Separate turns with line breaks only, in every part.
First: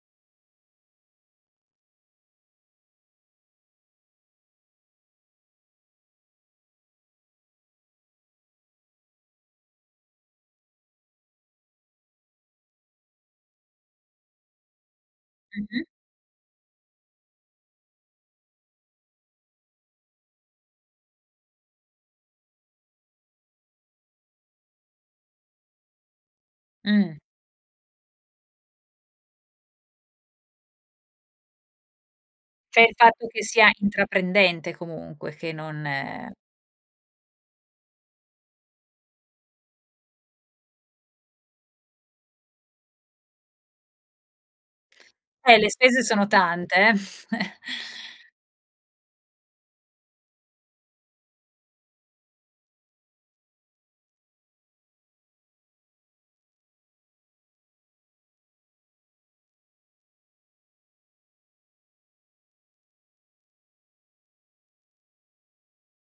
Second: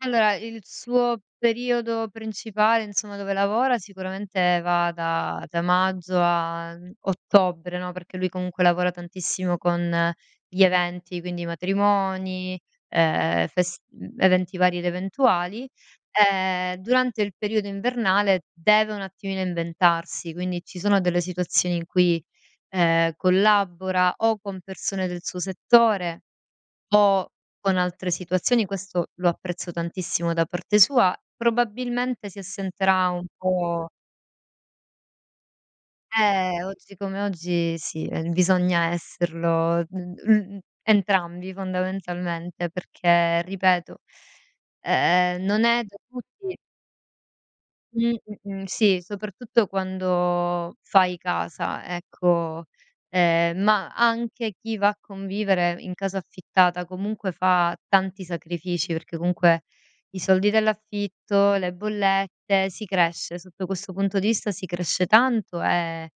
Allora il suo periodo principale insomma dove lavora sicuramente va da da maggio a, mhmm, ottobre, no. Perché lui comunque lavora tantissimo con gli eventi, quindi matrimoni, ehm, fest eventi vari ed eventuali.
Mh-mh.
Ehm, durante il periodo invernale deve un attimino inventarsi, quindi ci sono delle situazioni in cui, ehm, collabora o con persone del suo settore
Mh.
o con altre situazioni, questo lo apprezzo tantissimo da parte sua. Probabilmente si
Cioè il
assenterà un
fatto che sia
po'
intraprendente comunque che non
Ehm, oggi come oggi sì, bisogna esserlo, mhmm, l entrambi fondamentalmente, perché ripeto, ehm
Eh,
non
le
è da
spese sono
tutti
tante eh.
Mh. Mh-mh. Sì, soprattutto quando fai casa, ecco, ehm, ma anche chi va a convivere in casa affittata comunque fa tanti sacrifici, perché comunque i soldi dell'affitto, le bollette. Si cresce, sotto questo punto di vista si cresce tanto e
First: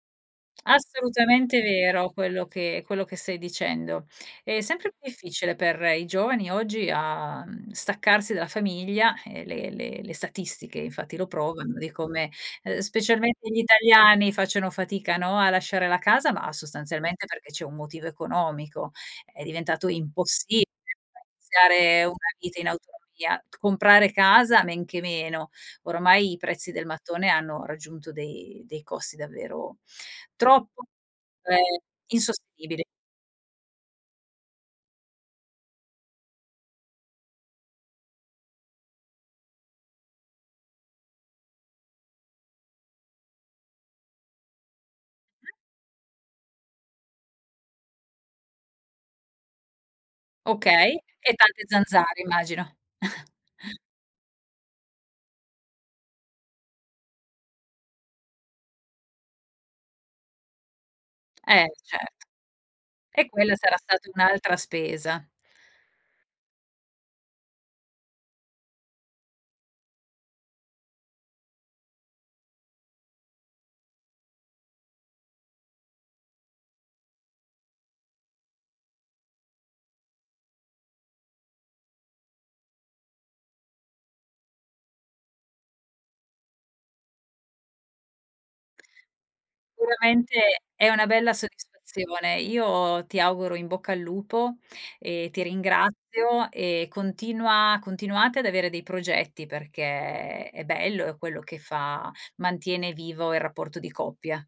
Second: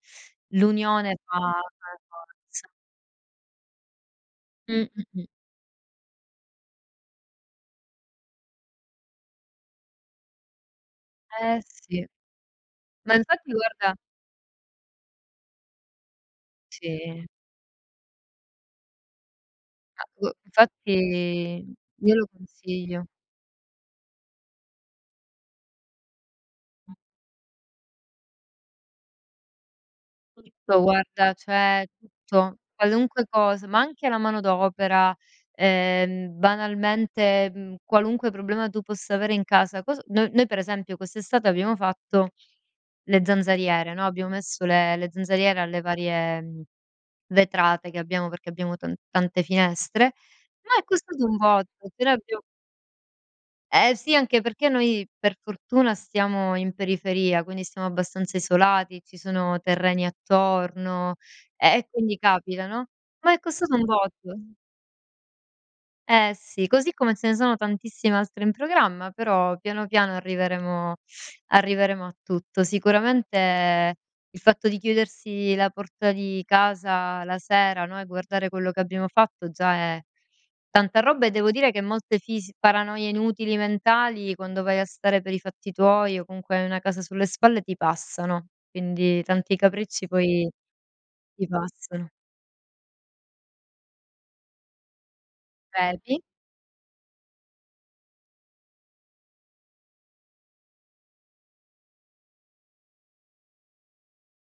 l'unione fa
Assolutamente
fa la
vero quello
forza.
che quello che stai dicendo. È
Mh
sempre più
Mh-mh.
difficile per i giovani oggi a mhmm, staccarsi dalla famiglia e le le statistiche infatti lo
Ehm,
provano di
sì.
come, ehm,
Ma
specialmente
infatti
gli
guarda
italiani facciano fatica, no, a lasciare la casa, ma sostanzialmente
Sì.
perché c'è un motivo economico. È diventato
Ma boh
impossibile
infatti,
[unintelligible]
io
una
lo
vita in autonomia.
consiglio.
Comprare casa men che meno. Ormai i prezzi del mattone hanno raggiunto dei dei costi davvero
Tutto
troppo
guarda
ehm,
cioè, tutto,
insostenibili.
qualunque cos ma anche la manodopera, ehm, banalmente, mhmm, qualunque problema tu possa avere in casa. Cos no noi per esempio quest'estate abbiamo fatto le zanzariere, no. Abbiamo messo le le zanzariere alle varie, mhmm, vetrate che abbiamo perché abbiamo tan tante finestre, ma è
Okay,
costato
e
un
tante
botto. Appena
zanzare
abbiam
immagino.
Ehm, sì, anche perché noi per fortuna stiamo in periferia, quindi siamo abbastanza isolati, ci sono terreni attorno,
Ehm,
ehm, e
cert
quindi capita, no.
e
Ma è
quella
costato
sarà
un
stata
botto.
un'altra spesa.
Ehm, sì, così come ce ne sono tantissime altre in programma, però piano piano arriveremo arriveremo a tutto. Sicuramente il fatto di chiudersi la porta di casa la sera, no, e guardare quello che abbiamo fatto già è tanta roba e devo dire che molte fis paranoie inutili mentali quando vai a stare per i fatti tuoi o comunque hai una casa sulle spalle ti passano. Quindi tanti capricci poi
Sicuramente è una bella
ti passano.
soddisfazione. Io ti auguro in bocca al lupo e ti
Vedi.
ringrazio e continua continuate ad avere dei progetti perché è bello e quello che fa mantiene vivo il rapporto di coppia.